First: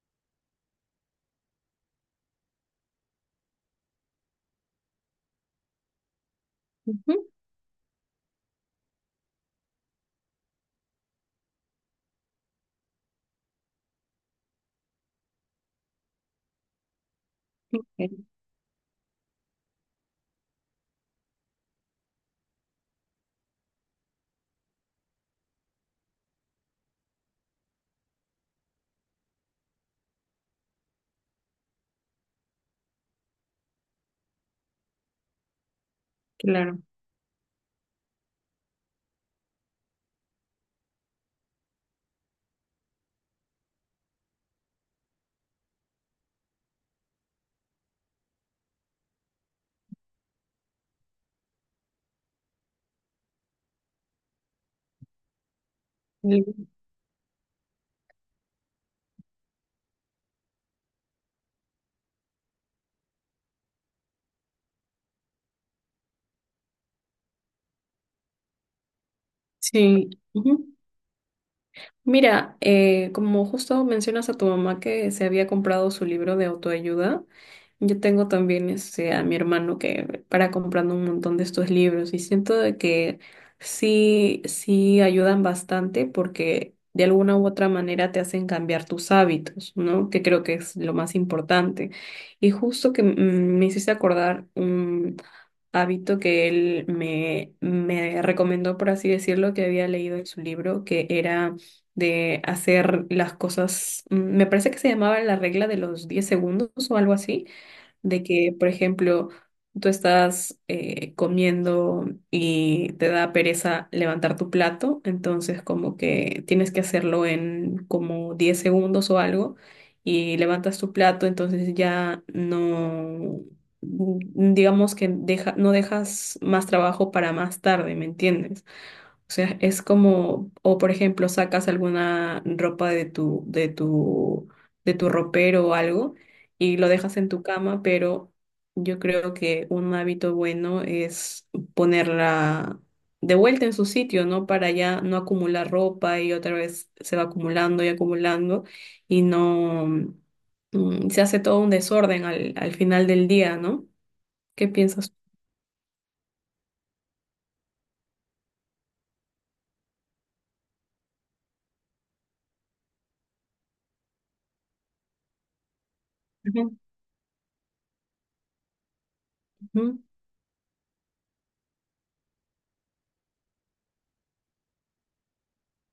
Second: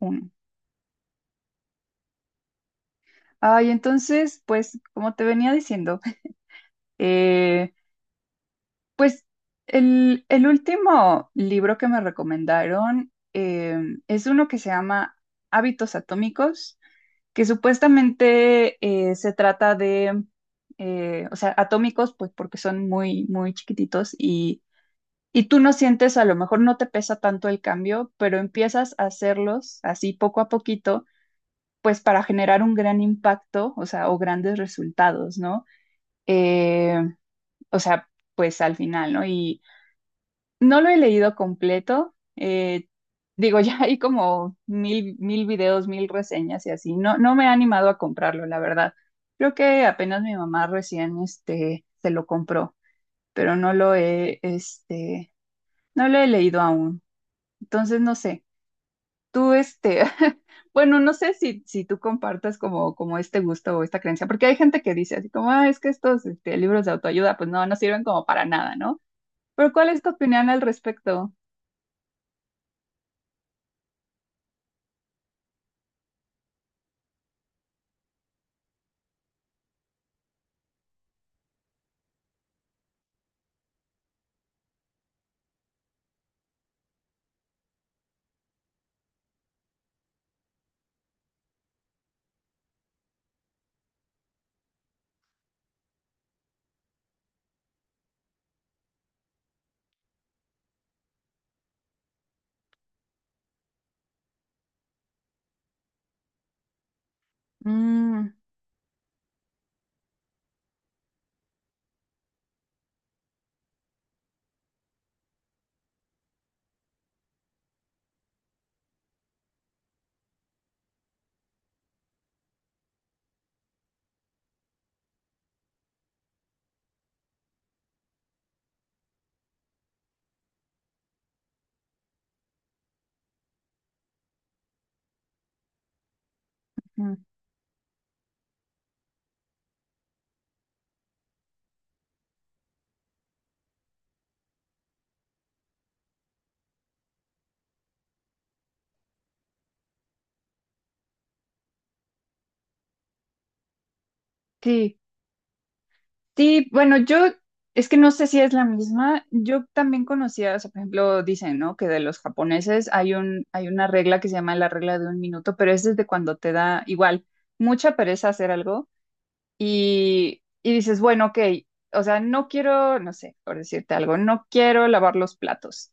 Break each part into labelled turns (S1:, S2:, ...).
S1: Uno. Ay, entonces, pues, como te venía diciendo,
S2: Ujú.
S1: eh, pues el último libro que me recomendaron es uno que se llama Hábitos Atómicos, que
S2: Ok.
S1: supuestamente se trata de, o sea, atómicos, pues porque son muy, muy chiquititos, y tú no sientes, a lo mejor no te pesa tanto el cambio, pero empiezas a hacerlos así poco a poquito, pues para generar un gran impacto, o sea, o grandes resultados, ¿no?
S2: Claro.
S1: eh, o sea, pues al final, ¿no? Y no lo he leído completo. Digo, ya hay como mil, mil videos, mil reseñas y así, no, no me ha animado a comprarlo, la verdad. Creo que apenas mi mamá recién, este, se lo compró, pero no lo he, este, no lo he leído
S2: El-
S1: aún, entonces no sé, tú, este... Bueno, no sé si, si tú compartas como, este gusto o esta creencia, porque hay gente que dice así como, ah, es que estos libros de autoayuda, pues no, no sirven como para nada, ¿no? ¿Pero cuál es tu
S2: Sí.
S1: opinión al
S2: Ujú.
S1: respecto?
S2: Mira, como justo mencionas a tu mamá que se había comprado su libro de autoayuda. Yo tengo también, a mi hermano que para comprando un montón de estos libros y siento de que sí, sí ayudan bastante porque de alguna u otra manera te hacen cambiar tus hábitos, ¿no? Que creo que es lo más importante. Y justo que me hiciste acordar un hábito que él me recomendó, por así decirlo, que había leído en su libro, que era de hacer las cosas, me parece que se llamaba la regla de los 10 segundos o algo así. De
S1: Mm,
S2: que, por ejemplo, tú estás comiendo y te da pereza levantar tu plato, entonces como que tienes que hacerlo en como 10 segundos o algo, y levantas tu plato. Entonces ya no, digamos que deja, no dejas más trabajo para más tarde, ¿me entiendes? O sea, es como, o por ejemplo, sacas alguna ropa de tu, ropero o algo, y lo
S1: ujú.
S2: dejas en tu cama. Pero yo creo que un hábito bueno es ponerla de vuelta en su sitio, ¿no? Para ya no acumular ropa y otra vez se va acumulando y acumulando, y no, se hace todo un desorden al final del día, ¿no? ¿Qué
S1: Sí,
S2: piensas?
S1: sí, bueno, yo es que no sé si es la misma. Yo también conocía, o sea, por ejemplo, dicen, ¿no? Que de los japoneses hay una regla que se llama la regla de un minuto, pero es desde cuando te
S2: Ujú,
S1: da igual mucha pereza hacer algo,
S2: ujú,
S1: y dices, bueno, ok, o sea, no quiero, no sé, por decirte algo, no quiero lavar los platos.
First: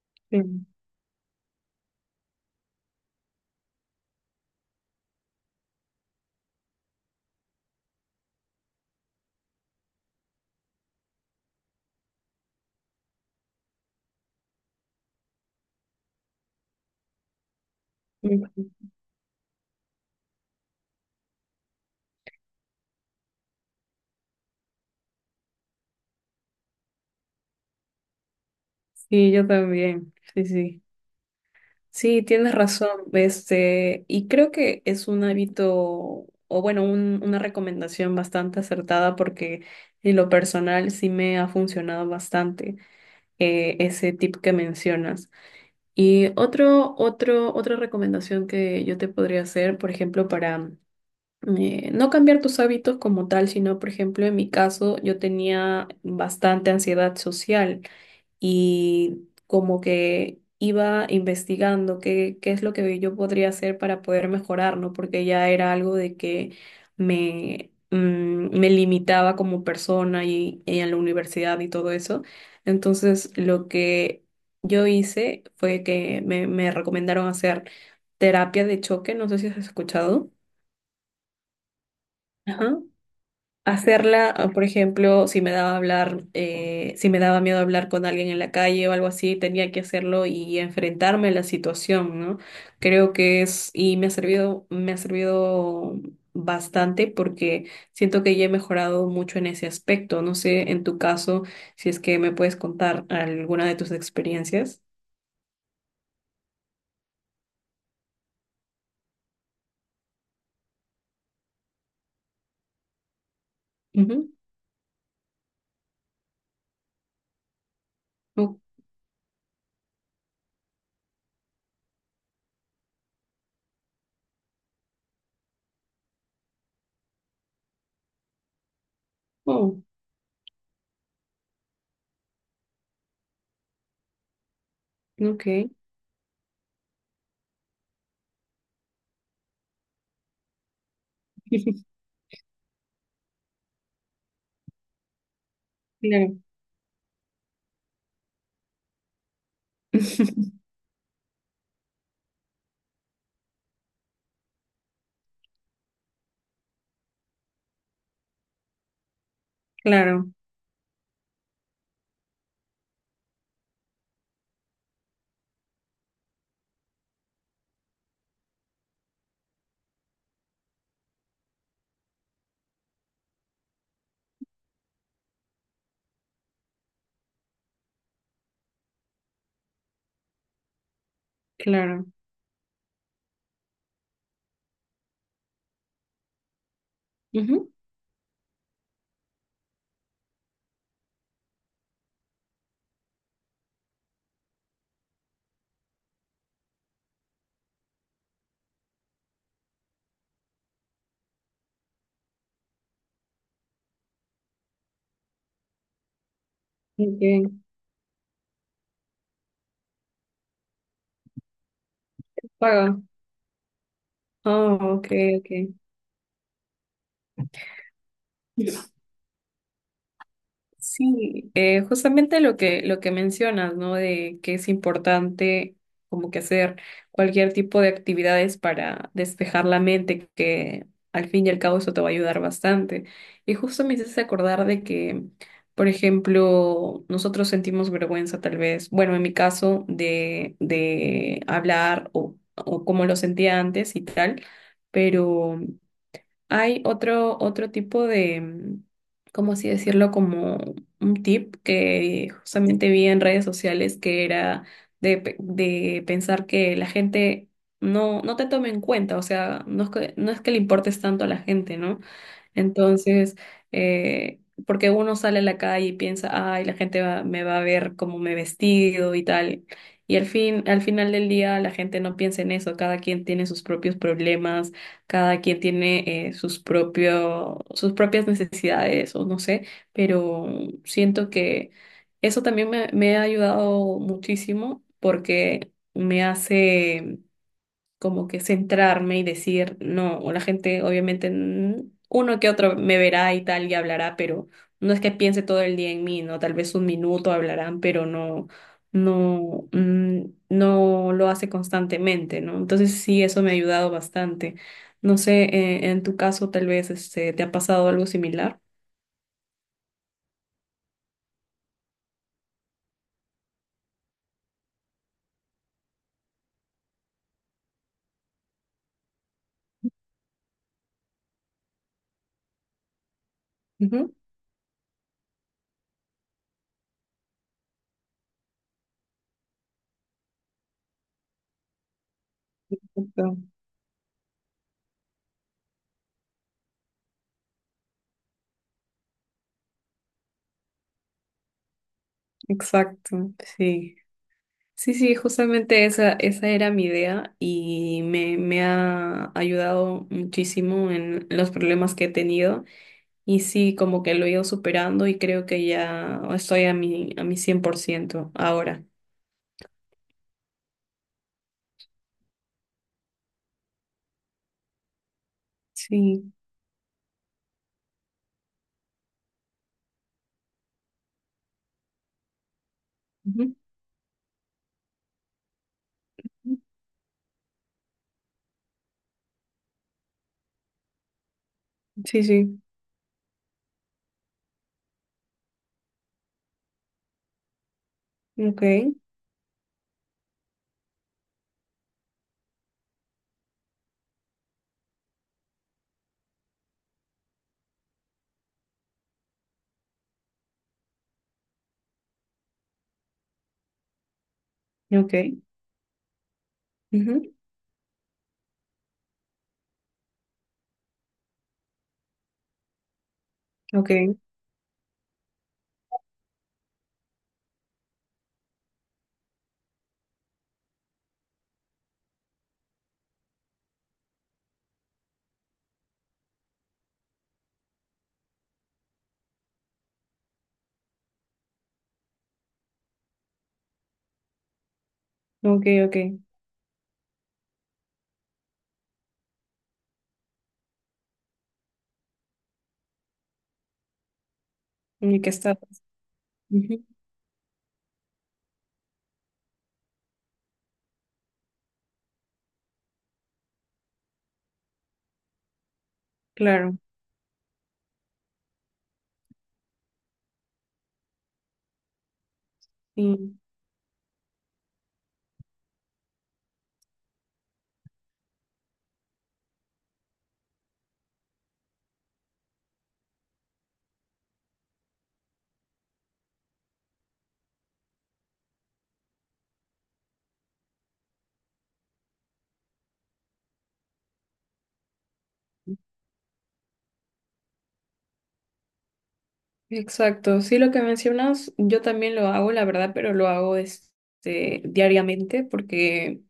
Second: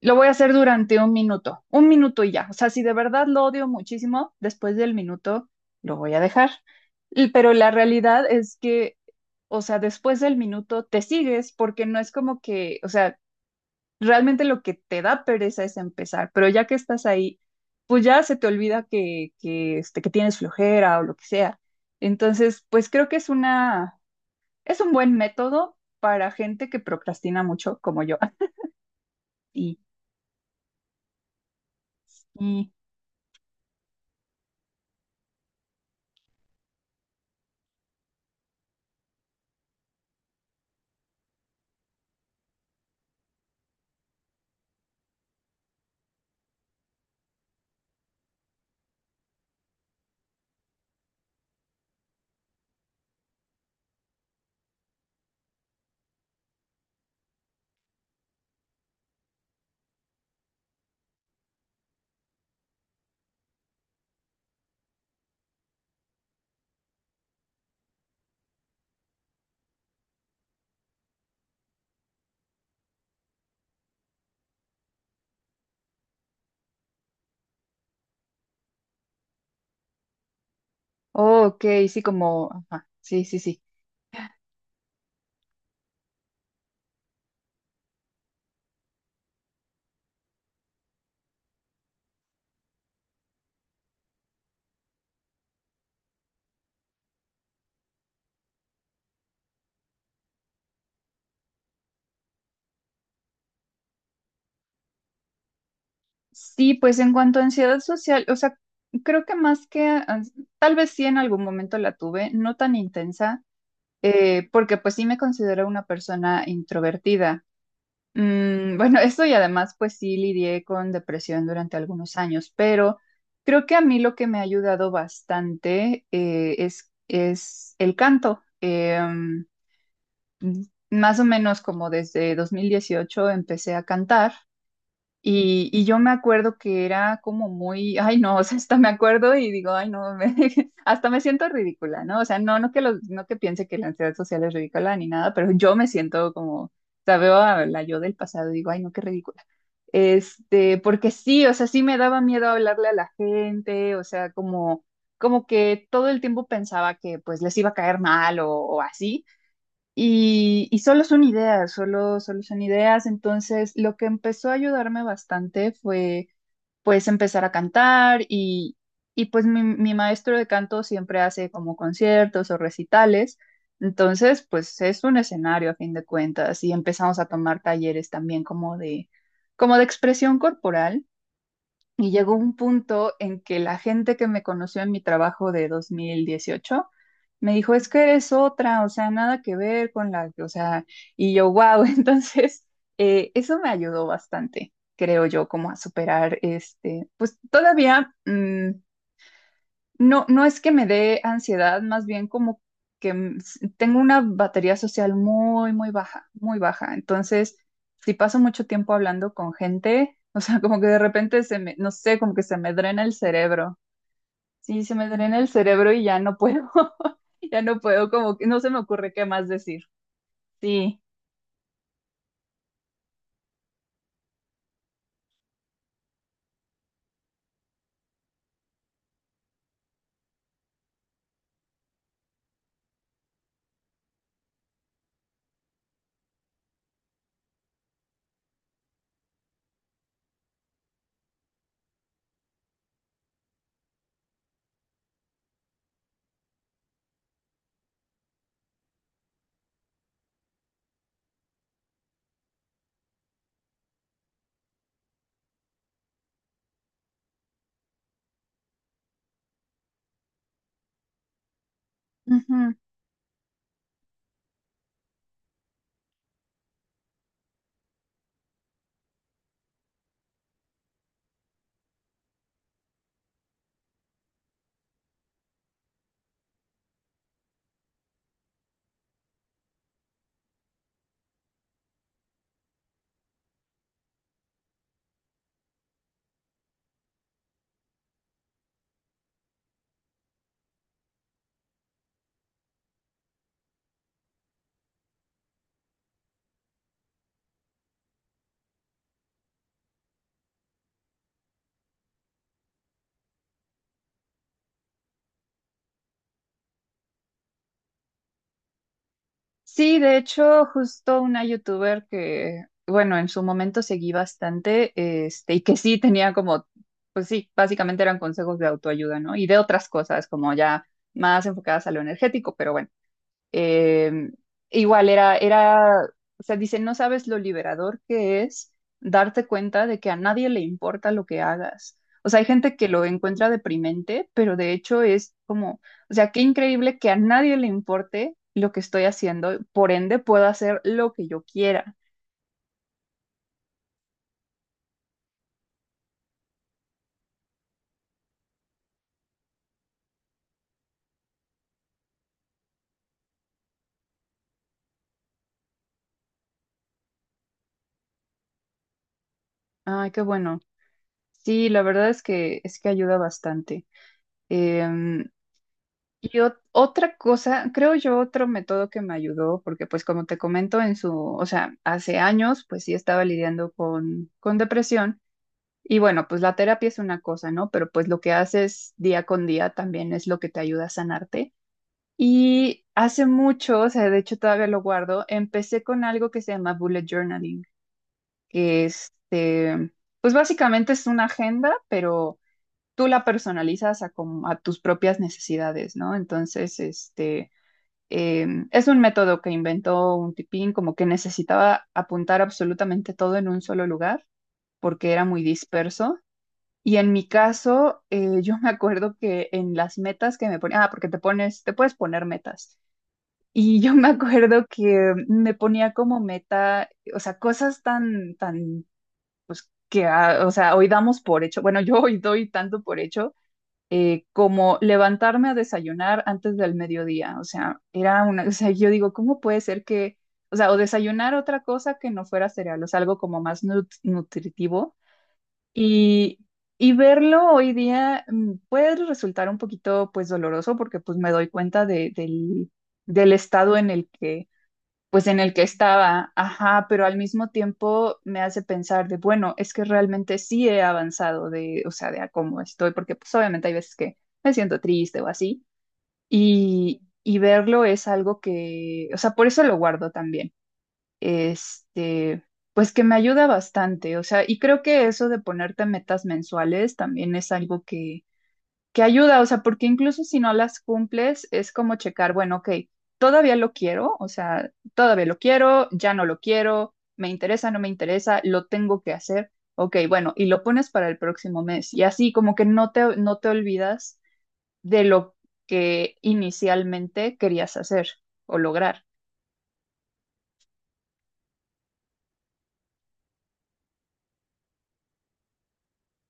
S1: Lo voy a hacer
S2: sí,
S1: durante un minuto y ya. O sea, si de verdad lo odio muchísimo, después del minuto lo voy a dejar. Pero la realidad es que, o sea, después del minuto te sigues, porque no es como que, o sea, realmente lo que te da pereza es empezar, pero ya que estás ahí, pues ya se te olvida
S2: ujú.
S1: que, que tienes flojera o lo que sea. Entonces, pues creo que es una, es un buen método para gente que procrastina mucho como yo.
S2: Sí, yo
S1: Y,
S2: también, sí, sí. Sí, tienes
S1: y
S2: razón, y creo que es un hábito, o bueno, una recomendación bastante acertada, porque en lo personal sí me ha funcionado bastante ese tip que mencionas. Y otra recomendación que yo te podría hacer, por ejemplo, para no cambiar tus hábitos como tal, sino, por ejemplo, en mi caso, yo tenía bastante ansiedad social y como que iba investigando qué es lo que yo podría hacer para poder mejorar, ¿no? Porque ya era algo de que me, mm, me limitaba como persona, y en la universidad y todo eso. Entonces, lo que yo hice fue que me recomendaron hacer terapia de choque, no sé si has escuchado.
S1: Oh, ok, sí, como,
S2: Ajá,
S1: ajá, sí, sí, sí.
S2: hacerla. O, por ejemplo, si me daba miedo hablar con alguien en la calle o algo así, tenía que hacerlo y enfrentarme a la situación, ¿no? Y me ha servido bastante, porque siento que ya he mejorado mucho en ese aspecto. No sé, en tu caso, si es que me puedes contar alguna de tus experiencias.
S1: Sí, pues en cuanto a ansiedad social, o sea, creo que más que, tal vez sí en algún momento la tuve, no tan intensa,
S2: Ujú.
S1: porque pues sí me considero una persona introvertida.
S2: Oh,
S1: Mm, bueno, eso, y además pues sí lidié con depresión durante algunos años, pero creo que a mí lo que me ha ayudado bastante es el canto.
S2: oh,
S1: Más o menos como desde 2018 empecé a cantar. Y,
S2: ok.
S1: y yo me acuerdo que era como muy, ay no, o sea, hasta me acuerdo y digo, ay no, hasta me siento ridícula, ¿no? O sea, no, no que piense que la ansiedad social es ridícula ni nada, pero yo me siento
S2: Claro.
S1: como, o sea, veo a la yo del pasado y digo, ay no, qué ridícula. Este, porque sí, o sea, sí me daba miedo hablarle a la gente, o sea, como, que todo el tiempo pensaba que pues les iba a caer mal o así.
S2: Claro,
S1: Y solo son ideas, solo son ideas. Entonces, lo que empezó a ayudarme bastante fue, pues, empezar a cantar, y pues mi maestro de canto siempre hace como conciertos o recitales. Entonces, pues es un escenario a fin de cuentas, y empezamos a tomar talleres también como de expresión corporal.
S2: claro.
S1: Y llegó un punto en que la gente que me conoció en mi trabajo de 2018 me
S2: Ujú.
S1: dijo, es que eres otra, o sea, nada que ver con la, o sea, y yo, wow. Entonces, eso me ayudó bastante, creo yo, como a superar este, pues todavía, mm, no, no es que me dé ansiedad, más bien como que tengo una batería social muy, muy baja, muy baja.
S2: Ok.
S1: Entonces, si paso mucho tiempo hablando con gente, o sea, como que de repente se me, no sé, como que se me
S2: Paga.
S1: drena el cerebro.
S2: Oh,
S1: Sí, se
S2: ok,
S1: me drena el
S2: ok.
S1: cerebro y ya no puedo, ya no puedo, como que no se me ocurre qué más decir. Sí.
S2: Sí, justamente lo que mencionas, ¿no? De que es importante como que hacer cualquier tipo de actividades para despejar la mente, que al fin y al cabo eso te va a ayudar bastante. Y justo me hiciste acordar de que, por ejemplo, nosotros sentimos vergüenza tal vez, bueno, en mi caso, de hablar, o como lo sentía antes y tal, pero. Hay otro tipo de, ¿cómo así decirlo? Como un tip que justamente vi en redes sociales que era de pensar que la gente no te tome en cuenta. O sea, no es que le importes tanto a la gente, ¿no? Entonces, eh, porque uno sale a la calle y piensa, ay, la gente me va a ver cómo me he vestido y tal. Y al fin, al final del día, la gente no piensa en eso. Cada quien tiene sus propios problemas, cada quien tiene sus propias necesidades o no sé, pero siento que eso también me ha ayudado muchísimo, porque me hace como que centrarme y decir, no, o la gente obviamente uno que otro me verá y tal y hablará, pero no es que piense todo el día en mí, ¿no? Tal vez un minuto hablarán, pero no, mm, no lo hace constantemente, ¿no? Entonces sí, eso me ha ayudado bastante. No sé, en tu caso tal vez te ha pasado algo similar.
S1: Sí, de hecho, justo una youtuber que, bueno, en su momento seguí bastante, este, y que sí tenía como, pues sí, básicamente eran consejos de autoayuda, ¿no? Y de otras cosas, como ya más enfocadas a lo energético, pero bueno.
S2: Ujú.
S1: Eh, Igual era, o sea, dice, no sabes lo liberador que es darte cuenta de que a nadie le importa lo que hagas. O sea, hay gente que lo
S2: Exacto,
S1: encuentra deprimente, pero de hecho es como, o sea, qué increíble que a nadie le importe lo que estoy haciendo, por ende puedo hacer lo que yo quiera.
S2: exacto, sí. Sí, sí, justamente esa era mi idea y me ha ayudado muchísimo en los problemas que he tenido, y sí, como que lo he ido superando y creo que ya estoy a mi 100% ahora.
S1: Ay, qué bueno. Sí, la verdad es que ayuda bastante. Em,
S2: Sí,
S1: otra cosa, creo yo, otro método que me ayudó, porque pues como te comento o sea, hace años pues sí estaba
S2: ujú,
S1: lidiando con depresión, y bueno, pues la terapia es una cosa, ¿no? Pero pues lo que haces día con día también es lo que te ayuda a sanarte.
S2: sí, sí,
S1: Y hace mucho, o sea, de hecho todavía lo guardo, empecé con algo que se llama bullet journaling,
S2: ok,
S1: que, este, pues básicamente es una agenda, pero tú la personalizas a tus propias necesidades, ¿no? Entonces, este, es un método que inventó un tipín, como que necesitaba apuntar absolutamente todo en un solo lugar, porque
S2: ok,
S1: era muy disperso. Y en mi
S2: ujú,
S1: caso, yo me acuerdo que en las metas que me ponía, ah, porque te pones, te puedes poner metas. Y yo me
S2: ok,
S1: acuerdo que me ponía como meta, o sea, cosas tan, tan que, ah, o sea, hoy damos por hecho, bueno, yo hoy doy tanto por hecho como levantarme a desayunar antes del mediodía. O sea, era una, o sea, yo digo, ¿cómo puede ser que, o sea, o desayunar otra cosa que no fuera cereal, o sea, algo como más nutritivo?
S2: ok, ok,
S1: Y, y verlo hoy día, mm, puede resultar un poquito, pues, doloroso, porque, pues, me doy cuenta del estado en el que,
S2: y
S1: pues,
S2: que
S1: en el
S2: estás,
S1: que estaba,
S2: ujú,
S1: ajá, pero al mismo tiempo me hace pensar de, bueno, es que realmente sí he avanzado de, o sea, de a cómo estoy, porque pues obviamente hay veces que me siento triste o así,
S2: claro,
S1: y verlo es algo que, o sea, por eso lo guardo también, este, pues que me
S2: sí,
S1: ayuda bastante, o sea, y creo que eso de ponerte metas mensuales también es algo que ayuda, o sea, porque incluso si no las cumples, es como checar, bueno, ok, todavía lo quiero, o sea, todavía lo quiero, ya no lo quiero, me interesa, no me interesa, lo tengo que hacer, ok, bueno, y lo pones para el próximo mes. Y así como que no te, no te olvidas de lo que inicialmente querías hacer o lograr.
S2: exacto, sí, lo que mencionas, yo también lo hago, la verdad, pero lo hago, diariamente, porque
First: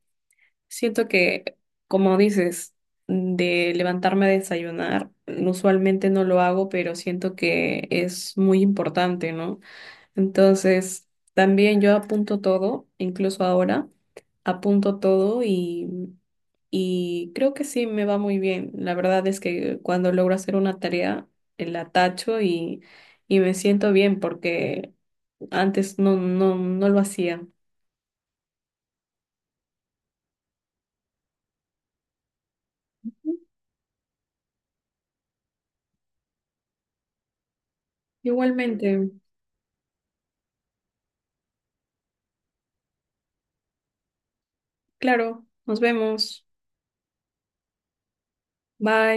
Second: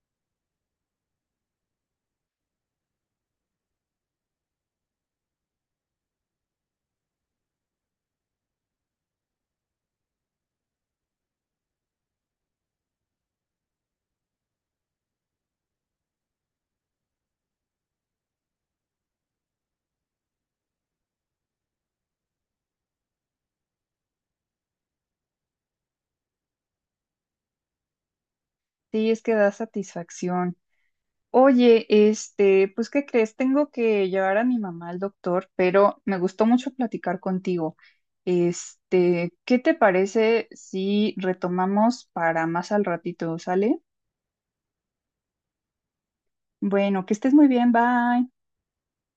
S2: siento que, como dices, de levantarme a desayunar, usualmente no lo hago, pero siento que es muy importante, ¿no? Entonces, también yo apunto todo, incluso ahora, apunto todo y creo que sí me va muy bien. La verdad es que cuando logro hacer una tarea, la tacho, y me siento bien, porque antes no lo hacía.
S1: Sí, es que da satisfacción. Oye, este, pues, ¿qué crees? Tengo que llevar a mi mamá al doctor, pero me gustó mucho platicar contigo.
S2: Igualmente,
S1: Este, ¿qué te parece si retomamos para más al ratito? ¿Sale?
S2: claro, nos vemos.
S1: Bueno, que estés muy bien, bye.
S2: Bye.